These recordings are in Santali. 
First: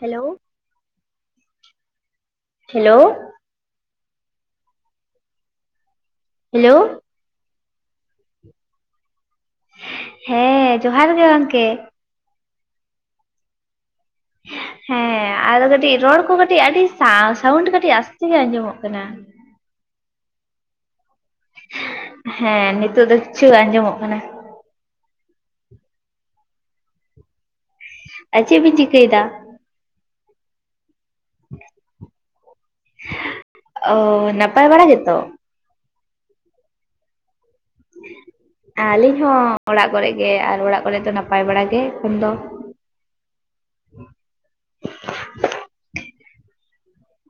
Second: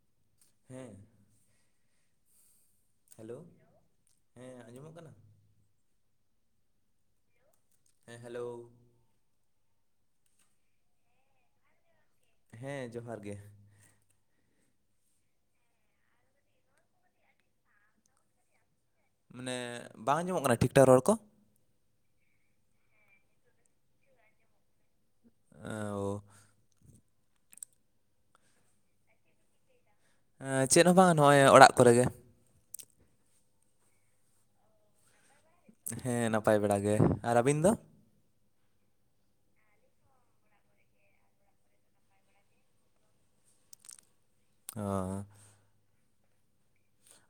ᱦᱮᱞᱳ ᱦᱮᱸ ᱦᱮᱞᱳ ᱦᱮᱞᱳ ᱦᱮᱸ ᱟᱸᱡᱚᱢᱚᱜ ᱠᱟᱱᱟ ᱦᱮᱞᱳ ᱦᱮᱸ ᱦᱮᱞᱳ ᱦᱮᱸ ᱡᱚᱦᱟᱨ ᱜᱮ ᱜᱚᱝ‌ᱠᱮ ᱦᱮᱸ ᱡᱚᱦᱟᱨ ᱜᱮ ᱦᱮᱸ ᱟᱫᱚ ᱠᱟᱹᱴᱤᱡ ᱨᱚᱲ ᱠᱚ ᱠᱟᱹᱴᱤᱡ ᱟᱹᱰᱤ ᱥᱟᱣᱩᱱᱰ ᱠᱟᱹᱴᱤᱡ ᱟᱥᱛᱮ ᱜᱮ ᱟᱸᱡᱚᱢᱚᱜ ᱠᱟᱱᱟ ᱢᱟᱱᱮ ᱵᱟᱝ ᱟᱸᱢᱚᱜ ᱠᱟᱱᱟ ᱴᱷᱤᱠ ᱴᱷᱟᱠ ᱨᱚᱲ ᱠᱚ ᱦᱮᱸ ᱱᱤᱛᱳᱜ ᱫᱚ ᱠᱤᱪᱷᱩ ᱟᱸᱡᱚᱢᱚᱜ ᱠᱟᱱᱟ [unintelligible] ᱟᱨ ᱪᱮᱫ ᱵᱤᱱ ᱪᱤᱠᱟᱹᱭᱫᱟ ᱮᱸᱻ ᱪᱮᱫ ᱦᱚᱸ ᱵᱟᱝ ᱱᱚᱜᱼᱚᱭ ᱚᱲᱟᱜ ᱠᱚᱨᱮ ᱜᱮ ᱚ ᱱᱟᱯᱟᱭ ᱵᱟᱲᱟ ᱜᱮᱛᱚ ᱦᱮᱸ ᱱᱟᱯᱟᱭ ᱵᱮᱲᱟ ᱜᱮ ᱟᱨ ᱟᱹᱵᱤᱱ ᱫᱚ ᱟᱹᱞᱤᱧ ᱦᱚᱸ ᱚᱲᱟᱜ ᱠᱚᱨᱮ ᱜᱮ ᱟᱨ ᱚᱲᱟᱜ ᱠᱚᱨᱮ ᱫᱚ ᱱᱟᱯᱟᱭ ᱵᱟᱲᱟ ᱜᱮ ᱮᱠᱷᱚᱱ ᱫᱚ ᱦᱮᱸ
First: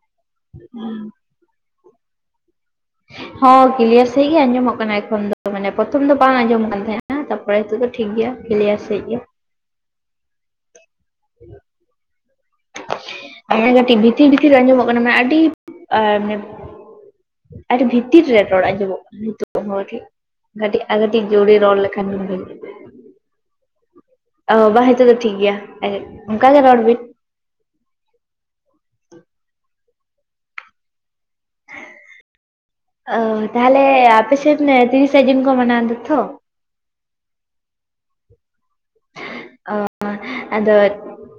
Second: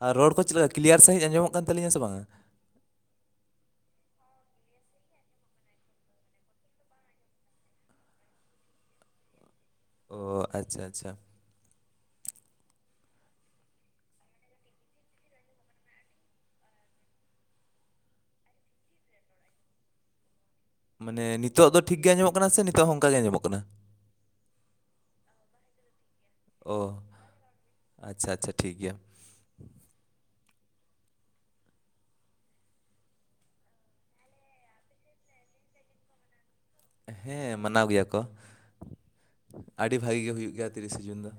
ᱟᱨ ᱨᱚᱲ ᱠᱚ ᱪᱮᱫ ᱞᱮᱠᱟ ᱠᱞᱤᱭᱟᱨ ᱥᱟᱺᱦᱤᱡ ᱟᱸᱡᱚᱢᱚᱜ ᱠᱟᱱ ᱛᱟᱹᱞᱤᱧᱟ ᱥᱮ ᱵᱟᱝᱟ ᱦᱚᱸ ᱠᱞᱤᱭᱟᱨ ᱥᱺᱦᱤᱡ ᱜᱮ ᱟᱸᱡᱚᱢᱚᱜ ᱠᱟᱱᱟ ᱮᱠᱷᱚᱱ ᱫᱚ ᱢᱟᱱᱮ ᱯᱨᱚᱛᱷᱚᱢ ᱫᱚ ᱵᱟᱝ ᱟᱸᱡᱚᱢ ᱠᱟᱱ ᱛᱟᱦᱮᱸᱜᱼᱟ ᱛᱟᱯᱚᱨᱮ ᱱᱤᱛᱚᱜ ᱫᱚ ᱴᱷᱤᱠ ᱜᱮᱭᱟ ᱠᱞᱤᱭᱟᱨ ᱥᱮᱺᱦᱤᱡ ᱜᱮ ᱚ ᱟᱪᱪᱷᱟ ᱟᱪᱪᱷᱟ ᱢᱟᱱᱮ ᱠᱟᱹᱴᱤᱡ ᱵᱷᱤᱛᱤᱨ ᱵᱷᱤᱛᱤᱨ ᱟᱸᱡᱚᱢᱚᱜ ᱠᱟᱱᱟ ᱢᱟᱱᱮ ᱟᱹᱰᱤ ᱢᱟᱱᱮ ᱟᱹᱰᱤ ᱵᱷᱤᱛᱤᱨ ᱨᱮ ᱨᱚᱲ ᱟᱸᱡᱚᱢᱚᱜ ᱠᱟᱱᱟ ᱱᱤᱛᱚᱜ ᱠᱟᱹᱴᱤᱡ ᱟᱨ ᱢᱟᱱᱮ ᱠᱟᱴᱤᱡ ᱡᱩᱨ ᱨᱮ ᱱᱤᱛᱚᱜ ᱨᱚᱲ ᱫᱚ ᱴᱷᱤᱠ ᱞᱮᱱᱠᱦᱟᱱ ᱜᱮ ᱟᱸᱡᱚᱢᱚᱜ ᱵᱷᱟᱜᱮ ᱠᱟᱱᱟ ᱥᱮ ᱱᱤᱛᱚᱜ ᱦᱚᱸ ᱚᱱᱠᱟ ᱜᱮ ᱟᱸᱡᱚᱢᱚᱜ ᱠᱟᱱᱟ ᱚ ᱵᱟᱝ ᱱᱤᱛᱚᱜ ᱫᱚ ᱴᱷᱤᱠ ᱜᱮᱭᱟ ᱚᱱᱠᱟ ᱜᱮ ᱨᱚᱲ ᱵᱤᱱ᱾ ᱟᱪᱷᱟ ᱟᱪᱷᱟ ᱴᱷᱤᱠ ᱜᱮᱭᱟ᱾ ᱚ ᱛᱟᱦᱞᱮ ᱟᱯᱮ ᱥᱮᱱ ᱛᱤᱨᱤᱥᱟ ᱡᱩᱱ ᱠᱚ ᱢᱟᱱᱟᱣᱫᱟ ᱛᱷᱚ ᱦᱮᱸ ᱢᱟᱱᱟᱣ ᱜᱮᱭᱟ ᱠᱚ᱾ ᱟᱹᱰᱤ ᱵᱷᱟᱜᱤ ᱜᱮ ᱦᱩᱭᱩᱜ ᱜᱮᱭᱟ ᱟᱫᱚ ᱛᱤᱨᱤᱥᱮ ᱡᱩᱱ ᱫᱚ᱾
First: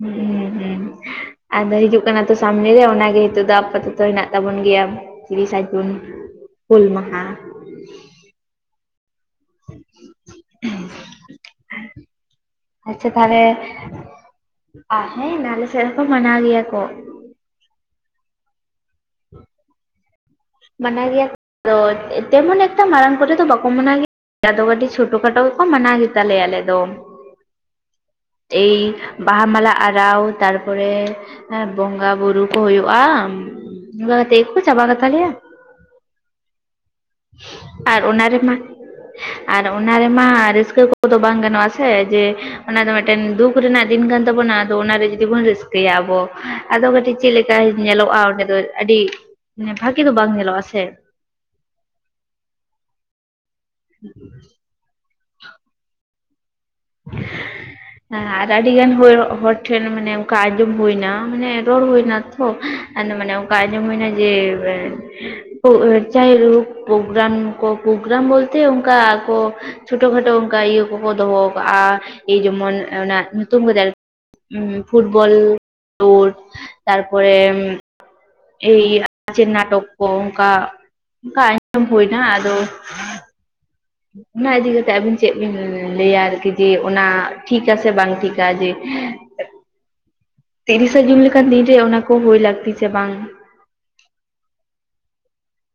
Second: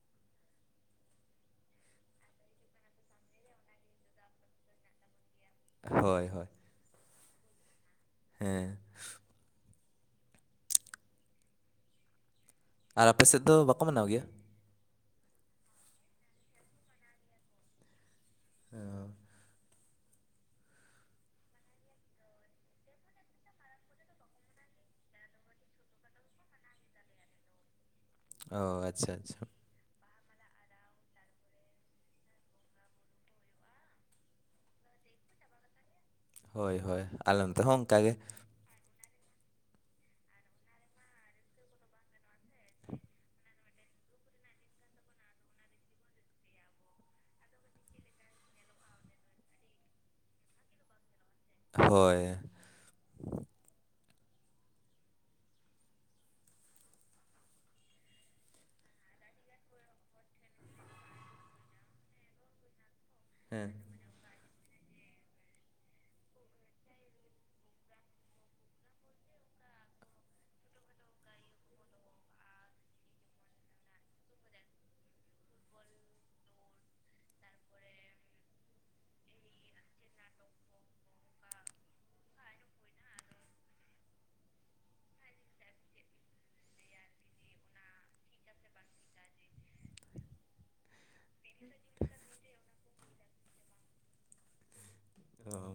ᱦᱩᱸ ᱦᱩᱸ ᱟᱫᱚ ᱦᱤᱡᱩᱜ ᱠᱟᱱᱟ ᱛᱚ ᱥᱟᱢᱱᱮ ᱨᱮ ᱚᱱᱟᱜᱮ ᱱᱤᱛᱚᱜ ᱫᱚ ᱟᱯᱟᱛᱚ ᱫᱚ ᱦᱮᱱᱟᱜ ᱛᱟᱵᱚᱱ ᱜᱮᱭᱟ᱾ ᱛᱤᱨᱤᱥ ᱮ ᱡᱩᱱ ᱦᱳᱭ ᱦᱳᱭ ᱦᱩᱞ ᱢᱟᱦᱟ! ᱦᱮᱸ [inaudible] ᱟᱨ ᱟᱪᱷᱟ ᱟᱯᱮ ᱥᱮᱫ ᱛᱟᱦᱚᱞᱮ ᱫᱚ ᱵᱟᱠᱚ ᱢᱟᱱᱟᱣ ᱜᱮᱭᱟ ᱦᱮᱸ ᱟᱞᱮ ᱥᱮᱫ ᱦᱚᱸᱠᱚ ᱢᱟᱱᱟᱣ ᱜᱮᱭᱟ ᱠᱚ᱾ [inaudible] ᱢᱟᱱᱟ ᱜᱮᱭᱟ ᱟᱫᱚ ᱛᱮᱢᱚᱱ ᱮᱠᱴᱟ ᱢᱟᱨᱟᱝ ᱠᱚᱨᱮ ᱫᱚ ᱵᱟᱠᱚ ᱢᱟᱱᱟᱣ ᱜᱮᱭᱟ᱾ ᱟ ᱫᱚ ᱠᱟᱹᱴᱤᱡ ᱪᱷᱳᱴᱳ ᱠᱷᱟᱴᱚ ᱜᱮᱠᱚ ᱢᱟᱱᱟᱣ ᱜᱮᱛᱟᱞᱮᱭᱟ ᱟᱞᱮ ᱫᱚ᱾ [unintelligible] ᱮᱭ ᱟᱪᱪᱷᱟ ᱟᱪᱪᱷᱟ ᱵᱟᱦᱟ ᱢᱟᱞᱟ ᱟᱨᱟᱣ, ᱛᱟᱨᱯᱚᱨᱮ ᱵᱚᱸᱜᱟ ᱵᱳᱨᱩ ᱠᱚ ᱦᱩᱭᱩᱜᱼᱟ᱾ ᱱᱚᱝᱠᱟ ᱠᱟᱛᱮ ᱜᱮ ᱠᱚ ᱪᱟᱵᱟ ᱠᱟ ᱛᱟᱞᱮᱭᱟ᱾ ᱦᱳᱭ ᱦᱳᱭ ᱟᱞᱮ ᱱᱚᱛᱮ ᱦᱚᱸ ᱟᱨ ᱚᱱᱠᱟᱜᱮ ᱚᱱᱟ ᱨᱮᱢᱟ ᱟᱨ ᱚᱱᱟ ᱨᱮᱢᱟ ᱨᱟᱹᱥᱠᱟᱹ ᱠᱚᱫᱚ ᱵᱟᱝ ᱜᱟᱱᱚᱜᱼᱟ ᱥᱮ ᱡᱮ ᱚᱱᱟ ᱫᱚ ᱢᱤᱫᱴᱮᱱ ᱫᱩᱠ ᱨᱮᱱᱟᱜ ᱫᱤᱱ ᱠᱟᱱ ᱛᱟᱵᱚᱱᱟ ᱟᱫᱚ ᱚᱱᱟᱨᱮ ᱡᱩᱫᱤ ᱵᱚᱱ ᱨᱟᱹᱥᱠᱟᱹᱭᱟ ᱟᱵᱚ ᱟᱫᱚ ᱠᱟᱹᱴᱤᱡ ᱪᱮᱫ ᱞᱮᱠᱟ ᱧᱮᱞᱚᱜᱼᱟ ᱚᱸᱰᱮ ᱫᱚ᱾ ᱟᱹᱰᱤ ᱵᱷᱟᱜᱤ ᱫᱚ ᱵᱟᱝ ᱧᱮᱞᱚᱜᱼᱟ ᱥᱮ᱾ ᱦᱳᱭ ᱦᱮᱸ [inaudible] ᱟᱨ ᱟᱹᱰᱤ ᱜᱟᱱ ᱦᱚᱲ ᱴᱷᱮᱱ ᱢᱟᱱᱮ ᱚᱝᱠᱟ ᱟᱸᱡᱚᱢ ᱦᱩᱭᱱᱟ ᱢᱟᱱᱮ ᱨᱚᱲ ᱦᱩᱭᱱᱟ ᱛᱷᱚ ᱟᱫᱚ ᱢᱟᱱᱮ ᱚᱱᱠᱟ ᱦᱮᱸ ᱟᱸᱡᱚᱢ ᱦᱩᱭᱱᱟ ᱡᱮ ᱪᱟᱦᱮ ᱦᱳ ᱯᱨᱳᱜᱨᱟᱢ ᱠᱚ ᱯᱨᱳᱜᱨᱟᱢ ᱵᱚᱞᱛᱮ ᱚᱱᱠᱟ ᱟᱠᱚ ᱪᱷᱳᱴᱳ ᱠᱷᱟᱴᱳ ᱚᱱᱠᱟ ᱤᱭᱟᱹ ᱠᱚᱠᱚ ᱫᱚᱦᱚ ᱠᱟᱜᱼᱟ ᱮᱭ ᱡᱮᱢᱚᱱ ᱚᱱᱟ ᱧᱩᱛᱩᱢ ᱠᱟᱛ ᱯᱷᱩᱴᱵᱚᱞ ᱠᱷᱮᱞᱩᱲ ᱛᱟᱨᱯᱚᱨᱮ ᱮᱭ ᱟᱪᱮᱫ ᱱᱟᱴᱚᱠ ᱠᱚ ᱚᱝᱠᱟ ᱚᱝᱠᱟ ᱟᱸᱡᱚᱢ ᱦᱩᱭᱱᱟ ᱟᱫᱚ ᱚᱱᱟ ᱤᱫᱤ ᱠᱟᱛᱮᱜ ᱟᱹᱵᱤᱱ ᱪᱮᱫ ᱵᱤᱱ ᱞᱟᱹᱭᱟ ᱟᱨᱠᱤ ᱡᱮ ᱚᱱᱟ ᱴᱦᱤᱠ ᱟᱥᱮ ᱵᱟᱝ ᱴᱷᱤᱠᱟ ᱡᱮ? ᱛᱤᱨᱤᱥᱮ ᱡᱩᱱ ᱞᱮᱠᱟᱱ ᱫᱤᱱ ᱨᱮ ᱚᱱᱟ ᱠᱚ ᱦᱳ ᱞᱟᱹᱠᱛᱤ ᱥᱮ ᱵᱟᱝ? [unintelligible]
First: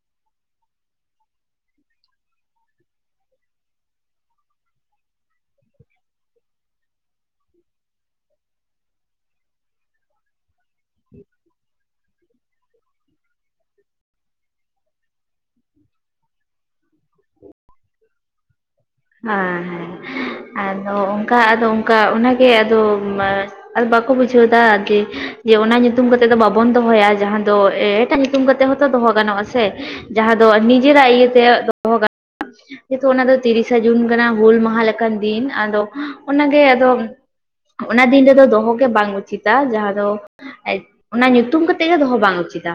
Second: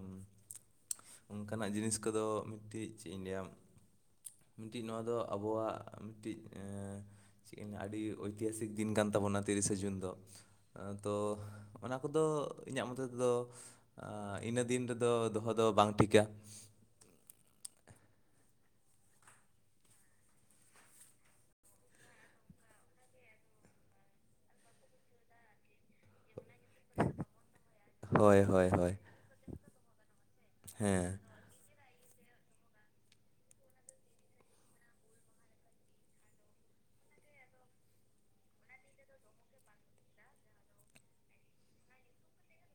ᱚᱱᱠᱟᱱᱟᱜ ᱡᱤᱱᱤᱥ ᱠᱚᱫᱚ ᱢᱤᱫᱴᱤᱡ ᱪᱮᱫ ᱤᱧ ᱞᱟᱹᱭᱟ ᱢᱤᱫᱴᱤᱡ ᱱᱚᱣᱟ ᱫᱚ ᱟᱵᱚᱣᱟᱜ ᱢᱤᱫᱴᱤᱡ ᱮ ᱪᱮᱫ ᱤᱧ ᱞᱟᱹᱭᱟ ᱟᱹᱰᱤ ᱳᱭᱛᱤᱦᱟᱥᱤᱠ ᱫᱤᱱ ᱠᱟᱱ ᱛᱟᱵᱚᱱᱟ ᱛᱤᱨᱤᱥᱮ ᱡᱩᱱ ᱫᱚ ᱛᱚ ᱚᱱᱟ ᱠᱚᱫᱚ ᱤᱧᱟᱹᱜ ᱢᱚᱛᱮ ᱛᱮᱫᱚ ᱟᱻ ᱤᱱᱟᱹ ᱫᱤᱱ ᱨᱮᱫᱚ ᱫᱚᱦᱚ ᱫᱚ ᱵᱟᱝ ᱴᱷᱤᱠᱟ ᱦᱮᱸ ᱦᱮᱸ ᱟᱫᱚ ᱚᱝᱠᱟ ᱟᱫᱚ ᱚᱝᱠᱟ ᱚᱱᱟᱜᱮ ᱟᱫᱚ ᱟ ᱵᱟᱠᱚ ᱵᱩᱡᱷᱟᱹᱣᱫᱟ ᱟᱨᱠᱤ ᱡᱮ ᱚᱱᱟ ᱧᱩ ᱧᱩᱛᱩᱢ ᱠᱟᱛᱮᱫ ᱫᱚ ᱵᱟᱵᱚᱱ ᱫᱚᱦᱚᱭᱟ ᱡᱟᱦᱟᱸ ᱫᱚ ᱮᱴᱟᱜ ᱦᱳᱭ ᱧᱩᱛᱩᱢ ᱠᱟᱛᱮ ᱦᱳᱭ ᱦᱚᱸᱛᱚ ᱦᱳᱭ ᱫᱚᱦᱚ ᱜᱟᱱᱚᱜᱼᱟ ᱥᱮ᱾ ᱡᱟᱦᱟᱸ ᱫᱚ ᱱᱤᱡᱮᱨᱟᱜ ᱦᱮᱸ ᱤᱭᱟᱹᱛᱮ ᱫᱚᱦᱚ ᱜᱟᱱᱚᱜᱟ ᱠᱤᱱᱛᱩ ᱚᱱᱟ ᱫᱚ ᱛᱤᱨᱤᱥ ᱥ ᱡᱩᱱ ᱠᱟᱱᱟ ᱦᱩᱞ ᱢᱟᱦᱟ ᱞᱮᱠᱟᱱ ᱫᱤᱱ ᱟᱫᱚ ᱚᱱᱟᱜᱮ ᱟᱫᱚ᱾ ᱚᱱᱟ ᱫᱤᱱ ᱨᱮᱫᱚ ᱫᱚᱦᱚ ᱜᱮ ᱵᱟᱝ ᱩᱪᱤᱛᱟ ᱡᱟᱦᱟᱸ ᱫᱚ ᱟᱡ ᱚᱱᱟ ᱧᱩᱛᱩᱢ ᱠᱟᱛᱮᱫ ᱜᱮ ᱫᱚᱦᱚ ᱵᱟᱝ ᱩᱪᱤᱛᱟ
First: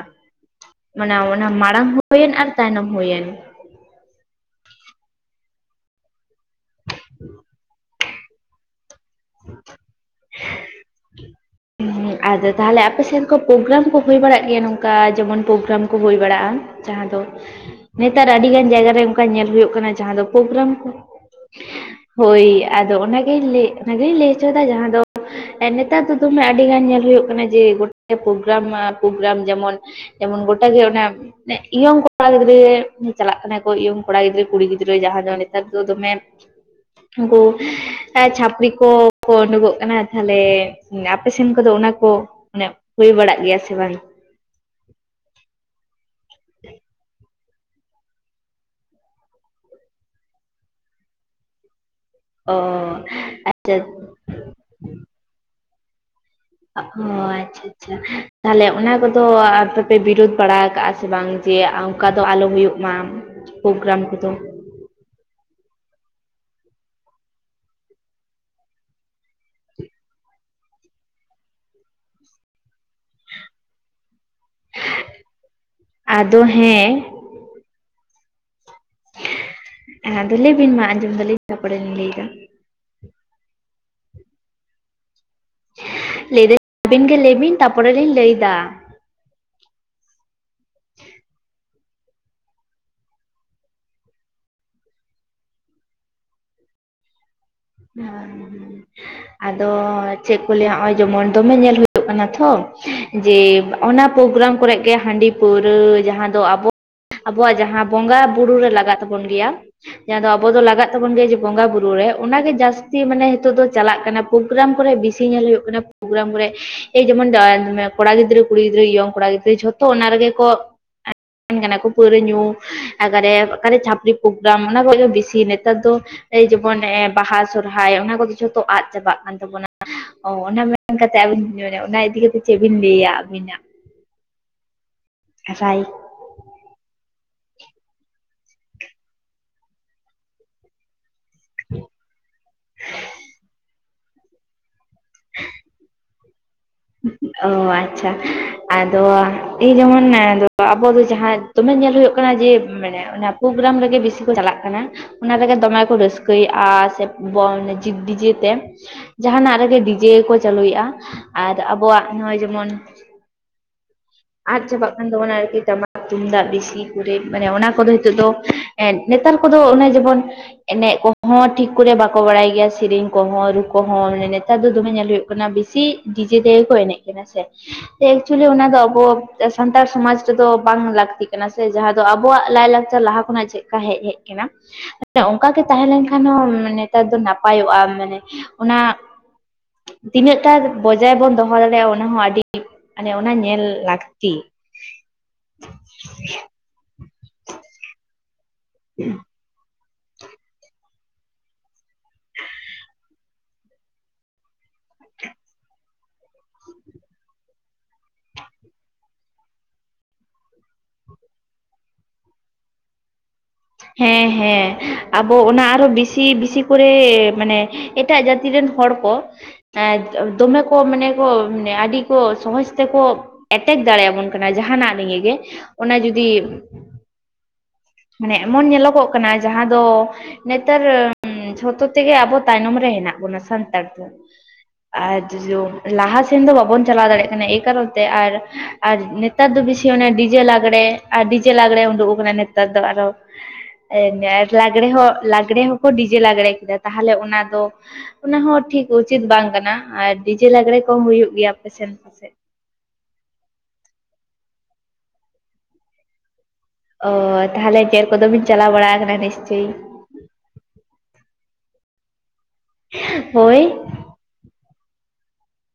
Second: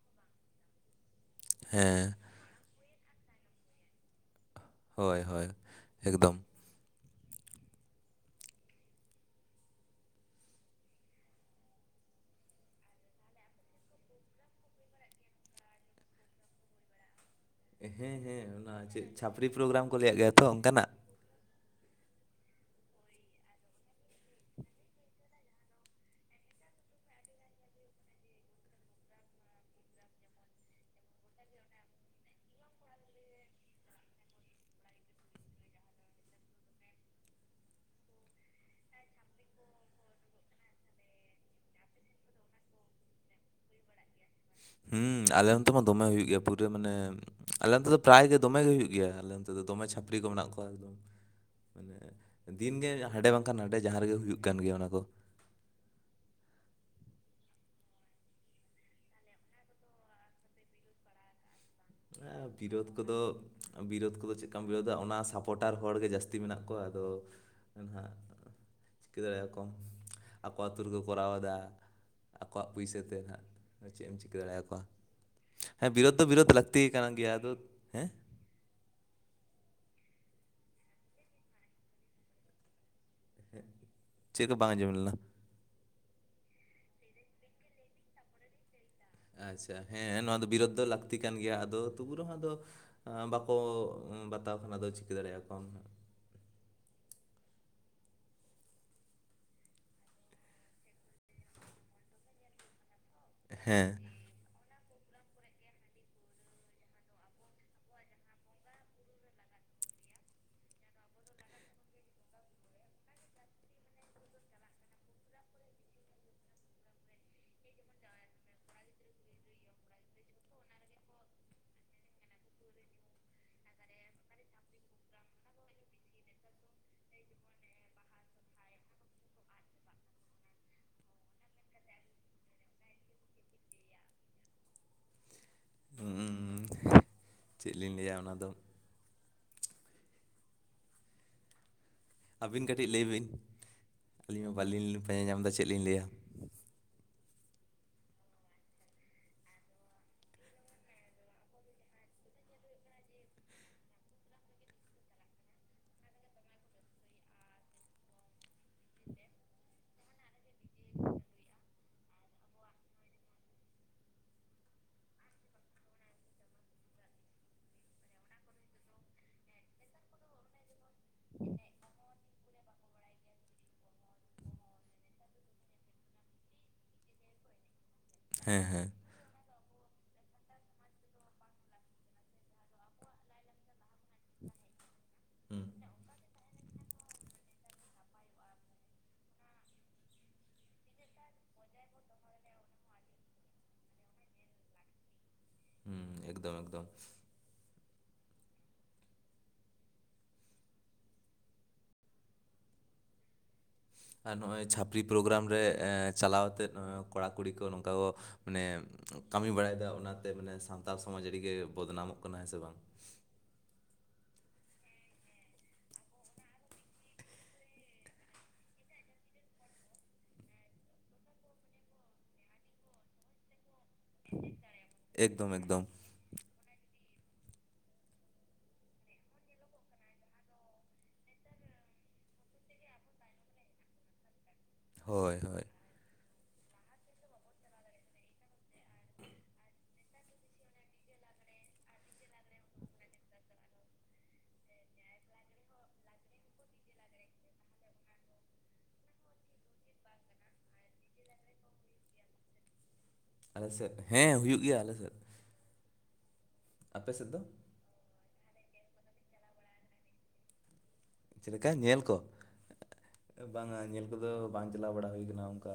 ᱢᱟᱱᱮ ᱚᱱᱟ ᱢᱟᱲᱟᱝ ᱦᱮᱸ ᱦᱩᱭᱮᱱ ᱟᱨ ᱛᱟᱭᱱᱚᱢ ᱦᱩᱭᱮᱱ᱾ ᱦᱳᱭ ᱦᱳᱭ ᱮᱠᱫᱚᱢ᱾ [inaudible] [inaudible] ᱟᱫᱚ ᱛᱟᱦᱚᱞᱮ ᱟᱯᱮᱥᱮᱱ ᱠᱚ ᱯᱨᱳᱜᱨᱟᱢ ᱠᱚ ᱦᱳᱭ ᱵᱟᱲᱟᱜ ᱜᱮᱭᱟ ᱱᱚᱝᱠᱟ ᱡᱮᱢᱚᱱ ᱯᱨᱳᱜᱨᱟᱢ ᱠᱚ ᱦᱳᱭ ᱵᱟᱲᱟᱜᱼᱟ᱾ ᱡᱟᱦᱟᱸ ᱫᱚ ᱦᱮᱸ ᱱᱮᱛᱟᱨ ᱦᱮᱸ ᱟᱹᱰᱤᱜᱟᱱ ᱚᱱᱟ ᱡᱟᱭᱜᱟ ᱨᱮ ᱪᱮᱫ ᱚᱱᱠᱟ ᱪᱷᱟᱯᱨᱤ ᱧᱮᱞ ᱦᱩᱭᱩᱜ ᱯᱨᱳᱜᱨᱟᱢ ᱠᱟᱱᱟ ᱠᱚ ᱡᱟᱦᱟᱸ ᱞᱟᱹᱭᱟᱜ ᱫᱚ ᱜᱮᱭᱟ ᱛᱚ ᱯᱚᱜᱨᱟᱢ ᱠᱚ᱾ ᱚᱱᱠᱟᱱᱟᱜ ᱦᱳᱭ ᱟᱫᱚ ᱚᱱᱟ ᱜᱤᱧ ᱞᱟᱹᱭ ᱦᱚᱪᱚᱭᱟ ᱫᱟ ᱡᱟᱦᱟᱸ ᱫᱚ ᱱᱮᱛᱟᱨ ᱫᱚ ᱧᱩᱛᱩᱢᱮ ᱟᱹᱰᱤ ᱜᱟᱱ ᱧᱮᱞ ᱦᱩᱭᱩᱜ ᱠᱟᱱᱟ ᱡᱮ ᱜᱚᱴᱟ ᱯᱨᱜᱨᱟᱢ ᱢᱟ ᱯᱳᱜᱨᱟᱢ ᱡᱮᱢᱚᱱ ᱡᱮᱢᱚᱱ ᱜᱚᱴᱟ ᱜᱮ ᱚᱱᱟ ᱤᱭᱚᱝ ᱠᱚᱲᱟ ᱜᱤᱫᱽᱨᱟᱹ ᱜᱮ ᱪᱟᱞᱟᱜ ᱠᱟᱱᱟ ᱠᱚ ᱤᱭᱚᱝ ᱠᱚᱲᱟ ᱜᱤᱫᱽᱨᱟᱹ ᱠᱩᱲᱤ ᱜᱤᱫᱽᱨᱟᱹ ᱡᱟᱦᱟᱸ ᱫᱚ ᱱᱮᱛᱟᱨ ᱫᱚ ᱫᱚᱢᱮ [inaudible] ᱩᱱᱠᱩ ᱪᱷᱟᱯᱨᱤ ᱠᱚ ᱠᱚ ᱩᱰᱩᱠᱚᱜ ᱠᱟᱱᱟ᱾ ᱛᱟᱦᱞᱮ ᱟᱯᱮ ᱥᱮᱱ ᱠᱚᱫᱚ ᱚᱱᱟ ᱠᱚ ᱢᱟᱱᱮ ᱦᱩᱭ ᱵᱟᱲᱟᱜ ᱜᱮᱭᱟ ᱥᱮ ᱵᱟᱝ? ᱦᱮᱸ ᱟᱞᱮ ᱚᱱᱛᱮ ᱢᱟ ᱫᱚᱢᱮ ᱦᱩᱭᱩᱜ ᱜᱮᱭᱟ ᱯᱩᱨᱟᱹ ᱢᱟᱱᱮ, ᱟᱞᱮ ᱚᱱᱛᱮ ᱫᱚ ᱯᱨᱟᱭ ᱜᱮ ᱫᱚᱢᱮ ᱜᱮ ᱦᱩᱭᱩᱜ ᱜᱮᱭᱟ᱾ ᱟᱞᱮ ᱚᱱᱛᱮ ᱫᱚ ᱫᱚᱢᱮ ᱪᱷᱟᱹᱯᱨᱤ ᱠᱚ ᱢᱮᱱᱟᱜ ᱠᱚᱣᱟ ᱮᱠᱫᱚᱢ᱾ ᱢᱟᱱᱮ ᱚ ᱫᱤᱱᱜᱮ ᱦᱟᱸᱰᱮ ᱵᱟᱝᱠᱷᱟᱱ ᱟᱪᱪᱷᱟ ᱱᱟᱰᱮ ᱡᱟᱦᱟᱸ ᱨᱮᱜᱮ ᱦᱩᱭᱩᱜ ᱠᱟᱱ ᱜᱮᱭᱟ ᱚᱱᱟ ᱠᱚ᱾ ᱚ ᱟᱪᱪᱷᱟ ᱟᱪᱪᱷᱟ, ᱛᱟᱦᱚᱞᱮ ᱚᱱᱟ ᱠᱚᱫᱚ ᱟᱯᱮ ᱯᱮ ᱵᱤᱨᱳᱫ ᱵᱟᱲᱟ ᱟᱠᱟᱜᱼᱟ ᱥᱮ ᱵᱟᱝ? ᱡᱮ ᱚᱱᱠᱟ ᱫᱚ ᱟᱞᱚ ᱟᱨ ᱦᱩᱭᱩᱜ ᱢᱟ ᱯᱳᱜᱨᱟᱢ ᱠᱚᱫᱚ᱾ ᱠᱟᱢ ᱵᱩᱡᱷᱟᱹᱣ ᱫᱟ ᱚᱱᱟ ᱥᱟᱯᱚᱴᱟᱨ ᱦᱚᱲᱜᱮ ᱡᱟᱹᱥᱛᱤ ᱢᱮᱱᱟᱜ ᱠᱚᱣᱟ ᱟᱫᱚ ᱱᱟᱦᱟᱜ ᱫᱟᱲᱮᱭᱟᱠᱚ ᱟᱠᱚ ᱟᱛᱩ ᱨᱮᱠᱚ ᱠᱚᱨᱟᱣ ᱫᱟ ᱟᱠᱚᱣᱟᱜ ᱯᱩᱭᱥᱟᱹ ᱛᱮ᱾ ᱪᱮᱫ ᱮᱢ ᱪᱤᱠᱟᱹ ᱫᱟᱲᱮᱭᱟᱠᱚᱣᱟ, ᱦᱮᱸ ᱵᱤᱨᱳᱫ ᱫᱚ ᱟᱫᱚ ᱵᱤᱨᱳᱫ ᱞᱟᱹᱠᱛᱤ᱾ ᱦᱮᱸ ᱠᱟᱱ ᱜᱮᱭᱟ ᱟᱫᱚ ᱦᱮᱸ ᱟᱫᱚ ᱞᱟᱹᱭ ᱵᱤᱱ ᱢᱟ ᱟᱸᱡᱚᱢ ᱫᱟᱞᱤᱧ ᱛᱟᱨᱯᱚᱨᱮ ᱞᱤᱧ ᱞᱟᱹᱭ ᱫᱟ᱾ ᱪᱮᱫ ᱦᱚᱸ ᱵᱟᱝ ᱟᱸᱡᱚᱢ ᱞᱮᱱᱟ᱾ ᱞᱟᱹᱭᱫᱟᱹᱧ ᱟᱹᱵᱤᱱ ᱜᱮ ᱞᱟᱹᱭ ᱵᱤᱱ ᱛᱟᱯᱚᱨᱮᱞᱤᱧ ᱞᱟᱹᱭᱫᱟ ᱟᱪᱪᱷᱟ ᱦᱮᱸ ᱱᱚᱣᱟ ᱫᱚ ᱵᱤᱨᱳᱫ ᱫᱚ ᱞᱟᱹᱠᱛᱤ ᱠᱟᱱ ᱜᱮᱭᱟ᱾ ᱟᱫᱚ ᱛᱚᱵᱩ ᱨᱮᱦᱚᱸ ᱫᱚ ᱵᱟᱠᱚ ᱵᱟᱛᱟᱣ ᱠᱷᱟᱱ ᱟᱫᱚ ᱪᱤᱠᱟᱹ ᱫᱟᱲᱮᱭᱟ ᱠᱚᱣᱟᱢ ᱦᱟᱸᱜ᱾ ᱦᱮᱸ ᱟᱫᱚ ᱪᱮᱫ ᱠᱚ ᱞᱟᱹᱭᱟ ᱱᱚᱜᱼᱚᱭ ᱡᱮᱢᱚᱱ ᱫᱚᱢᱮ ᱧᱮᱞ ᱦᱩᱭᱩᱜ ᱠᱟᱱᱟ ᱛᱷᱚ᱾ ᱡᱮ ᱦᱮᱸ ᱚᱱᱟ ᱯᱳᱜᱨᱟᱢ ᱠᱚᱨᱮ ᱜᱮ ᱦᱟᱺᱰᱤ ᱯᱟᱹᱣᱨᱟᱹ ᱡᱟᱦᱟᱸ ᱫᱚ ᱟᱵᱚ ᱟᱵᱚᱣᱟᱜ ᱡᱟᱦᱟᱸ ᱵᱚᱸᱜᱟ ᱵᱩᱨᱩ ᱨᱮ ᱞᱟᱜᱟᱜ ᱛᱟᱵᱚᱱ ᱜᱮᱭᱟ᱾ ᱡᱟᱦᱟᱸ ᱫᱚ ᱟᱵᱚ ᱫᱚ ᱞᱟᱜᱟᱜ ᱛᱟᱵᱚᱱ ᱜᱮᱭᱟ ᱡᱮ ᱵᱚᱸᱜᱟ ᱵᱩᱨᱩ ᱨᱮ, ᱚᱱᱟᱜᱮ ᱡᱟᱹᱥᱛᱤ ᱢᱟᱱᱮ ᱱᱤᱛᱚᱜ ᱫᱚ ᱪᱟᱞᱟᱜ ᱠᱟᱱᱟ ᱯᱨᱳᱜᱨᱟᱢ ᱠᱚᱨᱮ ᱵᱤᱥᱤ ᱧᱮᱞ ᱦᱩᱭᱩᱜ ᱠᱟᱱᱟ ᱯᱨᱳᱜᱨᱟᱢ ᱠᱚᱨᱮ᱾ ᱮᱭ ᱡᱮᱢᱚᱱ ᱠᱚᱲᱟ ᱜᱤᱫᱽᱨᱟᱹ ᱠᱩᱲᱤ ᱜᱤᱫᱽᱨᱟᱹ ᱤᱭᱚᱝ ᱠᱚᱲᱟ ᱜᱤᱫᱽᱨᱟᱹ ᱡᱷᱚᱛᱚ ᱚᱱᱟ ᱨᱮᱜᱮ ᱠᱚ [unintelligible] ᱠᱚ ᱯᱟᱹᱣᱨᱟ ᱧᱩ ᱮᱠᱟᱨᱮ ᱚᱠᱟᱨᱮ ᱪᱷᱟᱯᱨᱤ ᱯᱳᱜᱨᱟᱢ ᱚᱱᱟ ᱠᱚ ᱦᱚᱸ ᱵᱮᱥᱤ ᱱᱮᱛᱟᱨ ᱫᱚ ᱡᱮᱢᱚᱱ ᱵᱟᱦᱟ ᱥᱚᱨᱦᱟᱭ ᱚᱱᱟ ᱠᱚᱜᱮ ᱡᱷᱚᱛᱚ ᱟᱫ ᱪᱟᱵᱟᱜ ᱠᱟᱱ ᱛᱟᱵᱚᱱᱟ᱾ ᱚ ᱚᱱᱟ ᱢᱮᱱ ᱠᱟᱛᱮᱜ ᱟᱹᱵᱤᱱ ᱚᱱᱟ ᱤᱫᱤ ᱠᱟᱛᱮ ᱪᱮᱫ ᱵᱤᱱ ᱞᱟᱹᱭᱟ ᱟᱹᱵᱤᱱᱟᱜ [unintelligible] ᱪᱮᱫ ᱞᱤᱧ ᱞᱟᱹᱭᱟ ᱚᱱᱟ ᱫᱚ? [inaudible] ᱟᱹᱵᱤᱱ ᱠᱟᱹᱴᱤᱡ ᱞᱟᱹᱭ ᱵᱤᱱ? ᱟᱹᱞᱤᱧ ᱢᱟ ᱵᱟᱹᱞᱤᱧ ᱯᱟᱸᱡᱟ ᱧᱟᱢ ᱫᱟ ᱪᱮᱫ ᱞᱤᱧ ᱞᱟᱹᱭᱟ᱾ ᱚ ᱟᱪᱪᱷᱟ ᱟᱫᱚ ᱤ ᱡᱮᱢᱚᱱ ᱟᱵᱚ ᱫᱚ ᱡᱟᱦᱟᱸ ᱫᱚᱢᱮ ᱧᱮᱞ ᱦᱩᱭᱩᱜ ᱠᱟᱱᱟ ᱡᱮ ᱢᱟᱱᱮ ᱚᱱᱟ ᱯᱳᱜᱨᱟᱢ ᱨᱮᱜᱮ ᱵᱤᱥᱤ ᱠᱚ ᱪᱟᱞᱟᱜ ᱠᱟᱱᱟ᱾ ᱚᱱᱟ ᱞᱟᱹᱜᱤᱫ ᱫᱚᱢᱮ ᱠᱚ ᱨᱟᱹᱥᱠᱟᱹᱭᱮᱫᱼᱟ ᱥᱮ ᱵᱚ ᱢᱤᱡᱮᱠ ᱰᱤᱡᱮ ᱛᱮ ᱡᱟᱦᱟᱱᱟᱜ ᱨᱮᱜᱮ ᱰᱤᱡᱮ ᱠᱚ ᱪᱟᱹᱞᱩᱭᱮᱫᱼᱟ ᱟᱨ ᱟᱵᱚᱣᱟᱜ ᱱᱚᱜᱼᱚᱭ ᱡᱮᱢᱚᱱ, ᱟᱫᱚ ᱪᱟᱵᱟᱜ ᱠᱟᱱ ᱛᱟᱵᱚᱱᱟ ᱟᱨᱠᱤ ᱛᱟᱢ᱾ ᱛᱩᱢᱫᱟᱜ ᱵᱮᱥᱤ ᱠᱚᱨᱮ ᱢᱟᱱᱮ ᱚᱱᱟ ᱠᱚᱫᱚ ᱱᱤᱛᱚᱜ ᱫᱚ ᱱᱮᱛᱟᱨ ᱠᱚᱫᱚ ᱚᱱᱮ ᱡᱮᱢᱚᱱ ᱮᱱᱮᱡ ᱠᱚᱦᱚᱸ ᱴᱷᱤᱠ ᱠᱚᱨᱮ ᱵᱟ ᱵᱟᱠᱚ ᱵᱟᱲᱟᱭ ᱜᱮᱭᱟ ᱥᱮᱨᱮᱧ ᱠᱚᱦᱚᱸ ᱨᱩ ᱠᱚᱦᱚᱸ ᱢᱟᱱᱮ ᱱᱮᱛᱟᱨ ᱫᱚ ᱫᱚᱢᱮ ᱧᱮᱞ ᱦᱩᱭᱩᱜ ᱠᱟᱱᱟ ᱵᱮᱥᱤ ᱰᱤᱡᱮ ᱛᱮᱜᱮ ᱠᱚ ᱮᱱᱮᱡ ᱠᱟᱱᱟ ᱥᱮ ᱮᱠᱪᱩᱭᱮᱞᱤ ᱦᱮᱸ ᱚᱱᱟ ᱫᱚ ᱦᱮᱸ ᱟᱵᱚ ᱥᱟᱱᱛᱟᱲ ᱥᱚᱢᱟᱡᱽ ᱨᱮᱫᱚ ᱵᱟᱝ ᱞᱟᱹᱠᱛᱤᱜ ᱠᱟᱱᱟ ᱥᱮ ᱡᱟᱦᱟᱸ ᱫᱚ ᱟᱵᱚᱣᱟᱜ ᱞᱟᱭ ᱞᱟᱠᱪᱟᱨ ᱞᱟᱦᱟ ᱠᱷᱚᱱᱟᱜ ᱪᱮᱫ ᱦᱮᱡ ᱦᱮᱡ ᱠᱟᱱᱟ ᱢᱮ ᱚᱱᱠᱟ ᱜᱮ ᱦᱩᱸ ᱛᱟᱦᱮᱸ ᱞᱮᱱᱠᱷᱟᱱ ᱦᱚᱸ ᱢᱟᱱᱮ ᱱᱮᱛᱟᱨ ᱫᱚ ᱱᱟᱯᱟᱭᱚᱜᱼᱟ ᱢᱟᱱᱮ ᱚᱱᱟ ᱛᱤᱱᱟᱹᱜ ᱴᱟᱜ ᱵᱚᱡᱟᱭ ᱵᱚᱱ ᱫᱚᱦᱚ ᱫᱟᱲᱮᱭᱟᱜᱼᱟ ᱚᱱᱟ ᱦᱚᱸ ᱟᱹᱰᱤ ᱢᱟᱱᱮ ᱚᱱᱟ ᱧᱮᱞ ᱞᱟᱹᱠᱛᱤ ᱦᱩᱸ ᱮᱠᱫᱚᱢ ᱮᱠᱫᱚᱢ ᱦᱮᱸ [unintelligible] ᱟᱨ ᱱᱚᱜᱼᱚᱭ ᱪᱷᱟᱯᱨᱤᱤ ᱯᱨᱳᱜᱨᱟᱢ ᱨᱮ ᱪᱟᱞᱟᱣᱛᱮ ᱱᱚᱜ-ᱚᱭ ᱠᱚᱲᱟ ᱠᱩᱲᱤ ᱠᱚ ᱱᱚᱝᱠᱟ ᱢᱟᱱᱮ ᱠᱟᱹᱢᱤ ᱵᱟᱲᱟᱭ ᱮᱫᱟ ᱚᱱᱟᱛᱮ ᱢᱟᱱᱮ ᱥᱟᱱᱛᱟᱲ ᱥᱚᱢᱟᱡᱽ ᱨᱮᱜᱮ ᱵᱚᱫᱱᱟᱢᱚᱜ ᱠᱟᱱᱟ ᱦᱮᱸ ᱥᱮ ᱵᱟᱝ ᱦᱮᱸ ᱦᱮᱸ ᱟᱵᱚ ᱚᱱᱟ ᱟᱨᱚ ᱵᱮᱥᱤ ᱵᱮᱥᱤ ᱠᱚᱨᱮ ᱢᱟᱱᱮ ᱮᱴᱟᱜ ᱡᱟᱹᱛᱤ ᱨᱮᱱ ᱦᱚᱲ ᱠᱚ ᱮ ᱫᱚᱢᱮ ᱠᱚ ᱢᱟᱱᱮ ᱠᱚ ᱟᱹᱰᱤ ᱠᱚ ᱥᱚᱦᱚᱡᱽ ᱛᱮᱠᱚ ᱮᱴᱮᱠ ᱫᱟᱲᱮᱭᱟᱵᱚᱱ ᱠᱟᱱᱟ ᱡᱟᱦᱟᱱᱟᱜ ᱨᱮᱤᱜᱮ ᱮᱠᱫᱚᱢ ᱮᱠᱫᱚᱢ ᱚᱱᱟ ᱡᱩᱫᱤ ᱢᱟᱱᱮ ᱮᱢᱚᱱ ᱧᱮᱞᱚᱜᱚᱜ ᱠᱟᱱᱟ ᱡᱟᱦᱟᱸ ᱫᱚ ᱱᱮᱛᱟᱨ ᱡᱷᱚᱛᱚ ᱛᱮᱜᱮ ᱟᱵᱚ ᱛᱟᱭᱱᱚᱢ ᱨᱮ ᱦᱮᱱᱟᱜ ᱵᱚᱱᱟ ᱥᱟᱱᱛᱟᱲ ᱫᱚ [inaudible] ᱟᱨ ᱦᱳᱭ [unintelligible] ᱞᱟᱦᱟ ᱥᱮᱱ ᱫᱚ ᱵᱟᱵᱚᱱ ᱪᱟᱞᱟᱣ ᱫᱟᱲᱮᱭᱟᱜ ᱠᱟᱱᱟ ᱮᱭ ᱠᱟᱨᱚᱱ ᱛᱮ ᱟᱨ ᱟᱨ ᱱᱮᱛᱟᱨ ᱫᱚ ᱵᱮᱥᱤ ᱚᱱᱮ ᱰᱤᱡᱮ ᱞᱟᱜᱽᱬᱮ ᱟᱨ ᱰᱤᱡᱮ ᱞᱟᱜᱽᱲᱮ ᱩᱰᱩᱠ ᱟᱠᱟᱱᱟ ᱱᱮᱛᱟᱨ ᱫᱚ ᱟᱨᱚ ᱞᱟᱜᱽᱬᱮ ᱦᱚᱸ ᱞᱟᱜᱽᱬᱮ ᱦᱚᱸᱠᱚ ᱰᱤᱡᱮ ᱞᱟᱜᱽᱬᱮ ᱠᱮᱫᱟ ᱛᱟᱦᱞᱮ ᱚᱱᱟ ᱫᱚ ᱚᱱᱟᱦ ᱴᱷᱤᱠ ᱩᱪᱤᱛ ᱵᱟᱝ ᱠᱟᱱᱟ ᱟᱨ ᱰᱤᱡᱮ ᱞᱟᱜᱽᱲᱮ ᱠᱚᱦᱚᱸ ᱦᱩᱭᱩᱜ ᱜᱮᱭᱟ ᱟᱯ ᱥᱮᱱ ᱯᱟᱥᱮᱡ ᱟᱞᱮ ᱥᱮᱫ ᱦᱮᱸ ᱦᱩᱭᱩᱜ ᱜᱮᱭᱟ ᱟᱞᱮ ᱥᱮᱫ ᱚ ᱟᱯᱮ ᱥᱮᱫ ᱫᱚ ᱛᱟᱦᱚᱞᱮ ᱡᱮᱨ ᱠᱚᱫᱚ ᱵᱤᱱ ᱪᱟᱞᱟᱣ ᱵᱟᱲᱟ ᱟᱠᱟᱱᱟ ᱱᱤᱥᱪᱮᱭ ᱪᱮᱫ ᱞᱮᱠᱟ ᱧᱮᱞ ᱠᱚ ᱦᱳᱭ ᱵᱟᱝ-ᱟ ᱧᱮᱞ ᱠᱚ ᱠᱚᱫᱚ ᱵᱟᱝ ᱪᱟᱞᱟᱣ ᱵᱟᱲᱟ ᱦᱩᱭ ᱟᱠᱟᱱᱟ ᱚᱱᱠᱟ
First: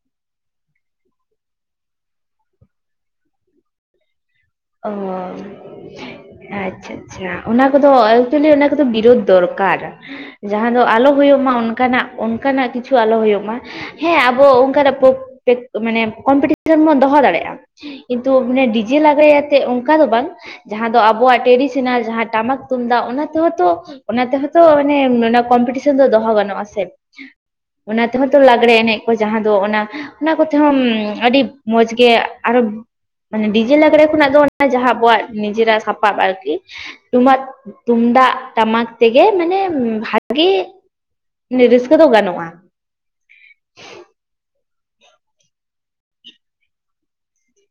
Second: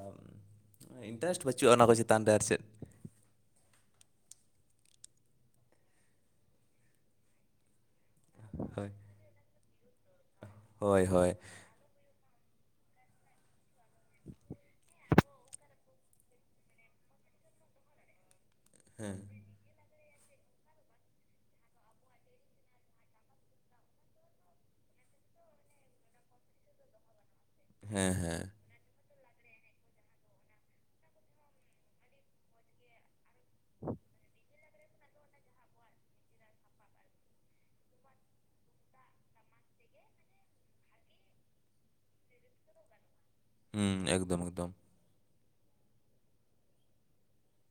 ᱤᱱᱴᱟᱨᱮᱥᱴ ᱵᱟᱹᱪᱩᱜ-ᱟ ᱚᱱᱟ ᱠᱚ ᱪᱮᱛᱟᱱ ᱨᱮ ᱟᱨ ᱪᱮᱫ ᱚ ᱟᱪᱷᱟ ᱟᱪᱷᱟ ᱚᱱᱟ ᱠᱚᱫᱚ ᱮᱠᱪᱩᱞᱤ ᱚᱱᱟ ᱠᱚᱫᱚ ᱦᱳᱭ ᱵᱤᱨᱚᱫᱷ ᱫᱚᱨᱠᱟᱨ ᱡᱟᱦᱟᱸ ᱫᱚ ᱦᱳᱭ ᱟᱞᱚ ᱦᱳᱭ ᱦᱩᱭᱩᱜ ᱢᱟ ᱚᱱᱠᱟᱱᱟᱜ ᱚᱱᱠᱟᱱᱟᱜ ᱠᱤᱪᱷᱩ ᱟᱞᱚ ᱦᱩᱭᱩᱜ ᱢᱟ ᱦᱮᱸ ᱟᱵᱚ ᱚᱱᱠᱟᱱᱟᱜ ᱢᱟᱱᱮ ᱥᱮᱱ ᱵᱚᱱ ᱫᱚᱦᱚ ᱫᱟᱲᱮᱭᱟᱜᱼᱟ ᱠᱤᱱᱛᱩ ᱢᱟᱱᱮ ᱰᱤᱡᱮ ᱦᱮᱸ ᱞᱟᱜᱽᱲᱮᱛᱮᱫ ᱚᱱᱠᱟ ᱫᱚ ᱵᱟᱝ ᱡᱟᱦᱟᱸ ᱫᱚ ᱟᱵᱚᱣᱟᱜ ᱴᱨᱮᱰᱤᱥᱚᱱᱟᱞ ᱡᱟᱦᱟᱸ ᱴᱟᱢᱟᱠ ᱛᱩᱢᱫᱟᱜ ᱚᱱᱟ ᱛᱮᱦᱚᱸ ᱛᱚ ᱚᱱᱟᱛᱮᱦᱚ ᱛᱚ ᱢᱟᱱᱮ ᱚᱱᱟ ᱠᱚᱢᱯᱤᱴᱤᱥᱮᱱ ᱫᱚ ᱫᱚᱦᱚ ᱜᱟᱱᱚᱜ-ᱟ ᱥᱮ ᱚᱱᱟᱱᱟ ᱦᱮᱸ ᱛᱮᱦᱚ ᱛᱚ ᱦᱮᱸ ᱞᱟᱸᱜᱲᱮ ᱮᱱᱮᱡ ᱡᱟᱦᱟᱸ ᱫᱚ ᱚᱱᱟ ᱚᱱᱟ ᱠᱚᱛᱮᱦᱚᱸ ᱟᱹᱰᱤ ᱢᱚᱸᱡᱽ ᱜᱮ ᱟᱨᱚ ᱢᱟᱱᱮ ᱰᱤᱡᱮ ᱞᱟᱜᱽᱬᱮ ᱠᱷᱚᱱᱟᱜ ᱫᱚ ᱡᱟᱦᱟᱸ ᱟᱵᱚᱣᱟᱜ ᱱᱤᱡᱮᱨᱟᱜ ᱥᱟᱯᱟᱵ ᱟᱨᱠᱤ ᱴᱩᱢᱟᱜ ᱛᱩᱢᱫᱟᱜ ᱴᱟᱢᱟᱠ ᱛᱮᱜᱮ ᱢᱟᱱᱮ ᱵᱷᱟᱜᱤ ᱤᱱᱟᱹ ᱨᱟᱹᱥᱠᱟᱹ ᱫᱚ ᱜᱟᱱᱚᱜ-ᱟ ᱦᱩᱸ ᱮᱠᱫᱚᱢ ᱮᱠᱫᱚᱢ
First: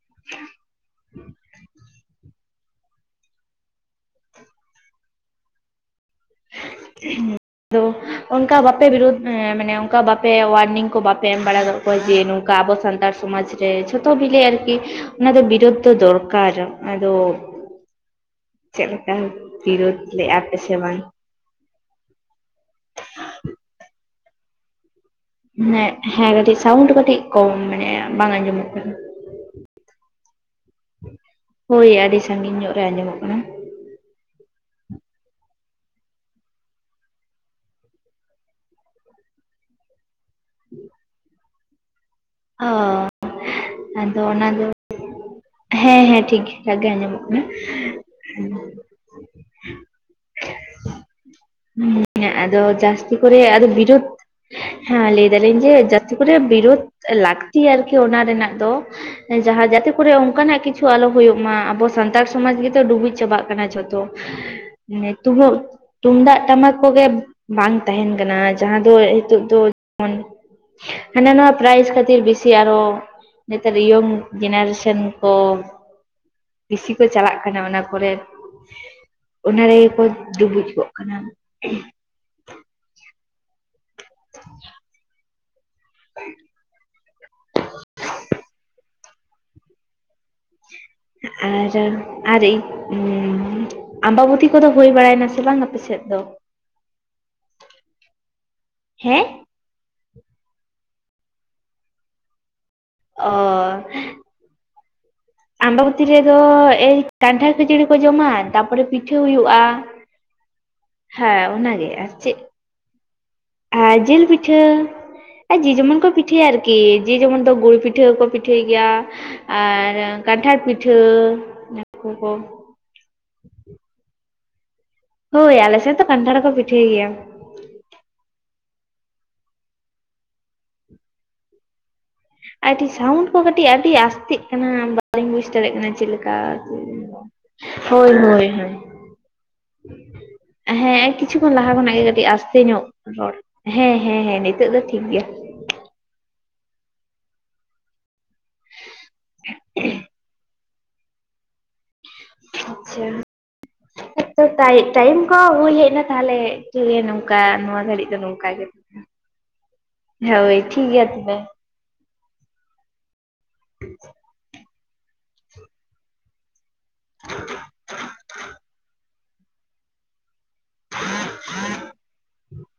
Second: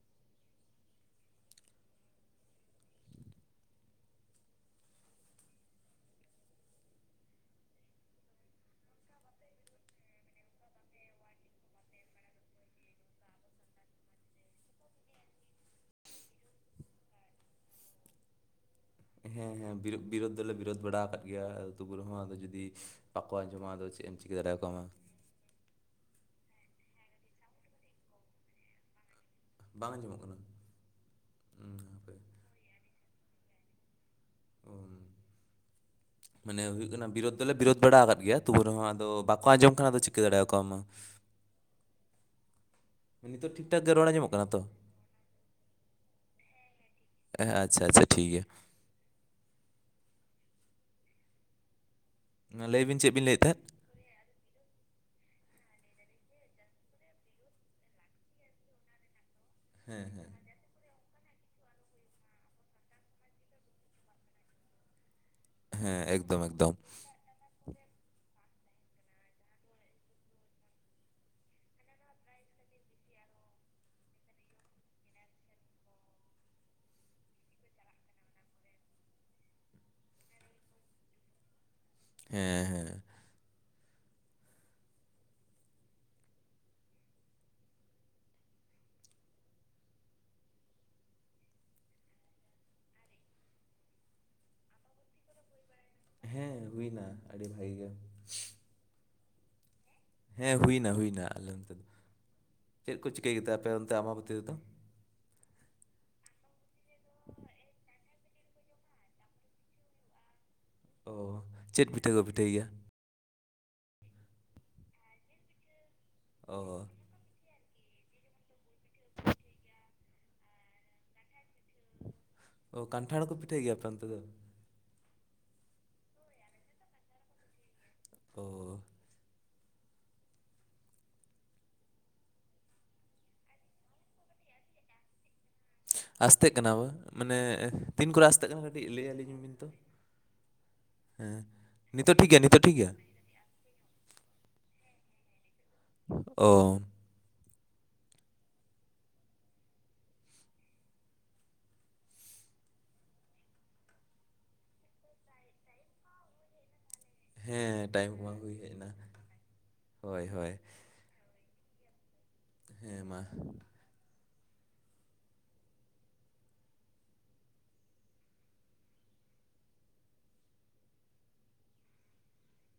[inaudible] [inaudible] ᱟᱫᱚ ᱚᱱᱠᱟ ᱵᱟᱯᱮ ᱵᱤᱨᱩᱫ ᱢᱟᱱᱮ ᱚᱱᱠᱟ ᱵᱟᱯᱮ ᱣᱟᱨᱱᱤᱝ ᱠᱚ ᱵᱟᱯᱮ ᱮᱢ ᱵᱟᱲᱟ ᱟᱠᱟᱫ ᱠᱚᱣᱟ ᱡᱮ ᱱᱚᱝᱠᱟ ᱟᱵᱚ ᱥᱟᱱᱛᱟᱲ ᱥᱚᱢᱟᱡᱽ ᱡᱮ ᱡᱷᱚᱛᱚ ᱵᱤᱞᱮ ᱟᱨᱠᱤ ᱚᱱᱟ ᱫᱚ ᱵᱤᱨᱚᱫᱷ ᱫᱚ ᱫᱚᱨᱠᱟᱨ ᱟᱫᱚ ᱪᱮᱫ ᱞᱮᱠᱟ ᱦᱮᱸ ᱦᱮᱸ ᱵᱤᱨᱳᱫ ᱵᱤᱨᱚ- ᱵᱤᱨᱳᱫᱷ ᱞᱮᱫᱼᱟ ᱫᱚᱞᱮ ᱯᱮ ᱥᱮ ᱵᱤᱨᱳᱫᱷ ᱵᱟᱲᱟ ᱵᱟᱝ ᱟᱠᱟᱜ ᱜᱮᱭᱟ ᱟ. ᱛᱩ ᱠᱚᱨᱮ ᱦᱚᱸ ᱡᱩᱫᱤ ᱵᱟᱠᱚ ᱟᱸᱡᱚᱢᱟ ᱟᱫᱚ ᱪᱮᱫ ᱮᱢ ᱪᱤᱠᱟᱹ ᱫᱟᱲᱮᱭᱟᱠᱚᱣᱟ ᱦᱮ ᱦᱮᱸ ᱠᱟᱹᱴᱤᱡ ᱥᱟᱣᱩᱱᱰ ᱠᱟᱹᱴᱤᱡ ᱠᱚᱢ ᱢᱟᱱᱮ ᱵᱟᱝ ᱟᱸᱡᱚᱢᱚᱜ ᱠᱟᱱᱟ ᱵᱟᱝ ᱟᱸᱡᱚᱢᱚᱜ ᱠᱟᱱᱟ ᱩᱸ, ᱦᱳᱭ ᱦᱟᱯᱮ ᱟᱹᱰᱤ ᱥᱟᱺᱜᱤᱧ ᱧᱚᱜ ᱨᱮ ᱟᱸᱡᱚᱢᱚᱜ ᱠᱟᱱᱟ ᱚ ᱢᱟᱱᱮ ᱦᱩᱭᱩᱜ ᱠᱟᱱᱟ ᱵᱤᱨᱳᱫ ᱫᱚᱞᱮ ᱵᱤᱨᱳᱫ ᱵᱟᱲᱟ ᱟᱠᱟᱫ ᱜᱮᱭᱟ ᱛᱚᱵᱮ ᱨᱮᱦᱚᱸ ᱟᱫᱚ ᱵᱟᱠᱚ ᱟᱸᱡᱚᱢ ᱠᱷᱟᱱ ᱟᱫᱚ ᱪ ᱫᱟᱲᱮ ᱟᱠᱚ ᱢᱟ ᱟᱻᱻ ᱱᱤᱛᱚᱜ ᱴᱷᱤᱠ ᱴᱷᱟᱠ ᱜᱮ ᱨᱚᱲ ᱟᱱᱡᱚᱢᱚᱜ ᱠᱟᱱᱟ ᱛᱚ ᱦᱮᱸ ᱦᱮᱸ ᱴᱷᱤᱠ [unintelligible] ᱜᱮ ᱟᱸᱡᱚᱢᱚᱜ ᱠᱟᱱᱟ ᱦᱮᱸ ᱟᱪᱪᱷᱟ ᱟᱪᱪᱷᱟ ᱴᱷᱤᱠ ᱜᱮᱭᱟ ᱦᱩᱸ ᱦᱮᱸ ᱟᱫᱚ ᱢᱟ ᱞᱟᱹᱭ ᱵᱤᱱ ᱪᱮᱫ ᱡᱟᱹᱥᱛᱤ ᱵᱤᱱ ᱠᱚᱨᱮ ᱞᱟᱹᱭᱮᱫ ᱛᱟᱦᱮᱸᱫ ᱟᱫᱚ ᱵᱤᱨᱩᱫᱽ ᱦᱮᱸ ᱞᱟᱹᱭ ᱫᱟᱞᱤᱧ ᱡᱮ ᱡᱟᱹᱥᱛᱤ ᱠᱚᱨᱮ ᱵᱤᱨᱩᱫᱽ ᱞᱟᱹᱠᱛᱤ ᱟᱨᱠᱤ ᱚᱱᱟ ᱨᱮᱱᱟᱜ ᱫᱚ ᱡᱟᱦᱟᱸ ᱡᱟᱛᱮ ᱦᱮᱸ ᱠᱚᱨᱮ ᱦᱮᱸ ᱚᱱᱠᱟᱱᱟᱜ ᱠᱤᱪᱷᱩ ᱠᱤᱪᱷᱩ ᱟᱞᱚ ᱦᱩᱭᱩᱜ ᱢᱟ ᱟᱵᱚ ᱥᱟᱱᱛᱟᱲ ᱥᱚᱢᱟᱡᱽ ᱜᱮᱛᱚ ᱰᱩᱵᱩᱡ ᱪᱟᱵᱟᱜ ᱠᱟᱱᱟ ᱡᱷᱚᱛᱚ ᱦᱮᱸ [unintelligible] ᱮᱠᱫᱚᱢ ᱛᱩᱢᱫᱟᱜ ᱮᱠᱫᱚᱢ ᱴᱟᱢᱟᱠ ᱠᱚᱜᱮ ᱵᱟᱝ ᱛᱟᱦᱮᱱ ᱠᱟᱱᱟ ᱡᱟᱦᱟᱸ ᱫᱚ ᱱᱤᱛᱚᱜ ᱫᱚ ᱡᱮᱢᱚᱱ ᱦᱟᱱᱟ ᱱᱚᱣᱟ ᱯᱨᱟᱭᱤᱡᱽ ᱠᱷᱟᱹᱛᱤᱨ ᱵᱤᱥᱤ ᱟᱨᱚ ᱱᱮᱛᱟᱨ ᱤᱭᱚᱝ ᱡᱮᱱᱟᱨᱮᱥᱮᱱ ᱠᱚ ᱵᱮᱥᱤ ᱠᱚ ᱪᱟᱞᱟᱜ ᱠᱟᱱᱟ ᱚᱱᱟ ᱠᱚᱨᱮ ᱚᱱᱟ ᱨᱮᱜᱮ ᱠᱚ ᱰᱩᱵᱩᱡ ᱠᱚᱜ ᱠᱟᱱᱟᱹ ᱦᱮᱸ ᱦᱮᱸ [inaudible] [inaudible] ᱟᱨ ᱟᱨ ᱟᱨ ᱟᱢᱵᱟᱵᱚᱛᱤ ᱠᱚᱫᱚ ᱦᱩᱭ ᱵᱟᱲᱟᱭᱱᱟ ᱥᱮ ᱵᱟᱝ ᱟᱯᱮ ᱥᱮᱫ ᱫᱚ ᱦᱮᱸ ᱦᱩᱭᱱᱟ ᱟᱹᱰᱤ ᱵᱷᱟᱜᱤ ᱜᱮ ᱦᱮᱸ ᱦᱮᱸ ᱦᱩᱭᱱᱟ ᱦᱩᱭᱱᱟ ᱟᱞᱮ ᱱᱚᱱᱛᱮ ᱫᱚ ᱪᱮᱫ ᱠᱚ ᱚ ᱪᱤᱠᱟᱹᱭ ᱠᱮᱫᱟ ᱟᱯᱮ ᱚᱱᱛᱮ ᱟᱢᱵᱟᱹᱵᱚᱛᱤ ᱨᱮᱫᱚ ᱟᱢᱵᱟᱵᱚᱛᱤ ᱨᱮᱫᱚ ᱮᱭ ᱠᱟᱱᱴᱷᱟᱲ ᱠᱷᱤᱡᱟᱹᱲᱤ ᱠᱚ ᱡᱚᱢᱟ ᱛᱟᱯᱚᱨᱮ ᱯᱤᱴᱷᱟᱹ ᱦᱩᱭᱩᱜᱼᱟ ᱚ ᱦᱮᱸ ᱚᱱᱟᱜᱮ ᱯᱤᱴᱷᱟᱹ ᱟᱨ ᱠᱚ ᱪᱮᱫ ᱯᱤᱴᱷᱟᱹᱭ ᱜᱮᱭᱟ ᱟᱨ ᱡᱤᱞ ᱯᱤᱴᱷᱟᱹ ᱟᱨ ᱡᱮ ᱡᱮᱢᱚᱱ ᱠᱚ ᱯᱤᱴᱷᱟᱹᱭᱟ ᱟᱨᱠᱤ ᱚ ᱡᱮ ᱡᱮᱢᱚᱱ ᱫᱚ ᱜᱩᱲ ᱯᱤᱴᱷᱟᱹᱠᱚ ᱯᱤᱴᱷᱟᱹᱭ ᱜᱮᱭᱟ ᱟᱨ ᱠᱟᱱᱴᱷᱟᱲ ᱯᱤᱴᱷᱟᱹ [unintelligible] ᱚ ᱠᱟᱱᱴᱷᱟᱲ ᱦᱚᱸᱠᱚ ᱯᱤᱴᱟᱹᱭ ᱜᱮᱭᱟ ᱟᱯᱮ ᱚᱱᱛᱮ ᱫᱚ ᱦᱳᱭ ᱟᱞᱮ ᱥᱮᱫ ᱫᱚ ᱠᱟᱱᱴᱷᱟᱲ ᱦᱚᱸ ᱠᱚ ᱯᱤᱴᱷᱟᱹᱭ ᱜᱮᱭᱟ ᱚ ᱟᱹᱰᱤ ᱥᱟᱣᱭᱩᱱᱰ ᱠᱚ ᱠᱟᱹᱴᱤᱡ ᱟᱹᱰᱤ ᱟᱥᱛᱮᱜ ᱠᱟᱱᱟᱹ ᱵᱟᱹ ᱞᱤᱧ ᱵᱩᱡᱽ ᱫᱟᱲᱮᱭᱟᱜ ᱠᱟᱱᱟ ᱪᱮᱫ ᱞᱮᱠᱟ ᱟᱥᱛᱮᱜ ᱠᱟᱱᱟ ᱵᱟ ᱢᱟᱱᱮ ᱦᱳᱭ ᱛᱤᱱ ᱠᱚᱨᱮ ᱦᱳᱭ ᱟᱥᱛᱮᱜ ᱠᱟᱱᱟ ᱦᱳᱭ ᱠᱟᱹᱴᱤᱡ ᱞᱟᱹᱭ ᱟᱹᱞᱤᱧ ᱵᱤᱱ ᱛᱚ ᱦᱮᱸ ᱠᱤᱪᱷᱩ ᱠᱷᱚᱱ ᱞᱟᱦᱟ ᱠᱷᱚᱱᱟᱜ ᱜᱮ ᱱᱤᱛᱚᱜ ᱴᱷᱤᱠ ᱠᱟᱹᱴᱤᱡ ᱜᱮᱭᱟ ᱟᱥᱛᱮ ᱱᱤᱛᱚᱜ ᱴᱷᱤᱠ ᱧᱚᱜ ᱜᱮᱭᱟ ᱨᱚᱲ ᱦᱮᱸ ᱦᱮᱸ ᱦᱮᱸ ᱱᱤᱛᱳᱜ ᱫᱚ ᱴᱷᱤᱠ ᱜᱮᱭᱟ ᱚ [inaudible] ᱟᱪᱷᱟ [unintelligible] ᱴᱟᱭᱤᱢ ᱠᱚ ᱦᱩᱭ ᱦᱮᱡ ᱮᱱᱟ ᱛᱟᱦᱚᱞᱮ ᱴᱷᱤᱠ [unintelligible] ᱱᱚᱝᱠᱟ ᱱᱚᱣᱟ ᱦᱮᱸ ᱜᱷᱟᱹᱲᱤᱡ ᱴᱟᱭᱤᱢ ᱫᱚ ᱠᱚᱢᱟ ᱱᱚᱝᱠᱟ ᱦᱩᱭ ᱜᱮ ᱦᱮᱡ ᱮᱱᱟ ᱦᱳᱭ ᱴᱷᱤᱠ ᱜᱮᱭᱟ ᱛᱚᱵᱮ ᱦᱮᱸ ᱢᱟ [inaudible] [unintelligible]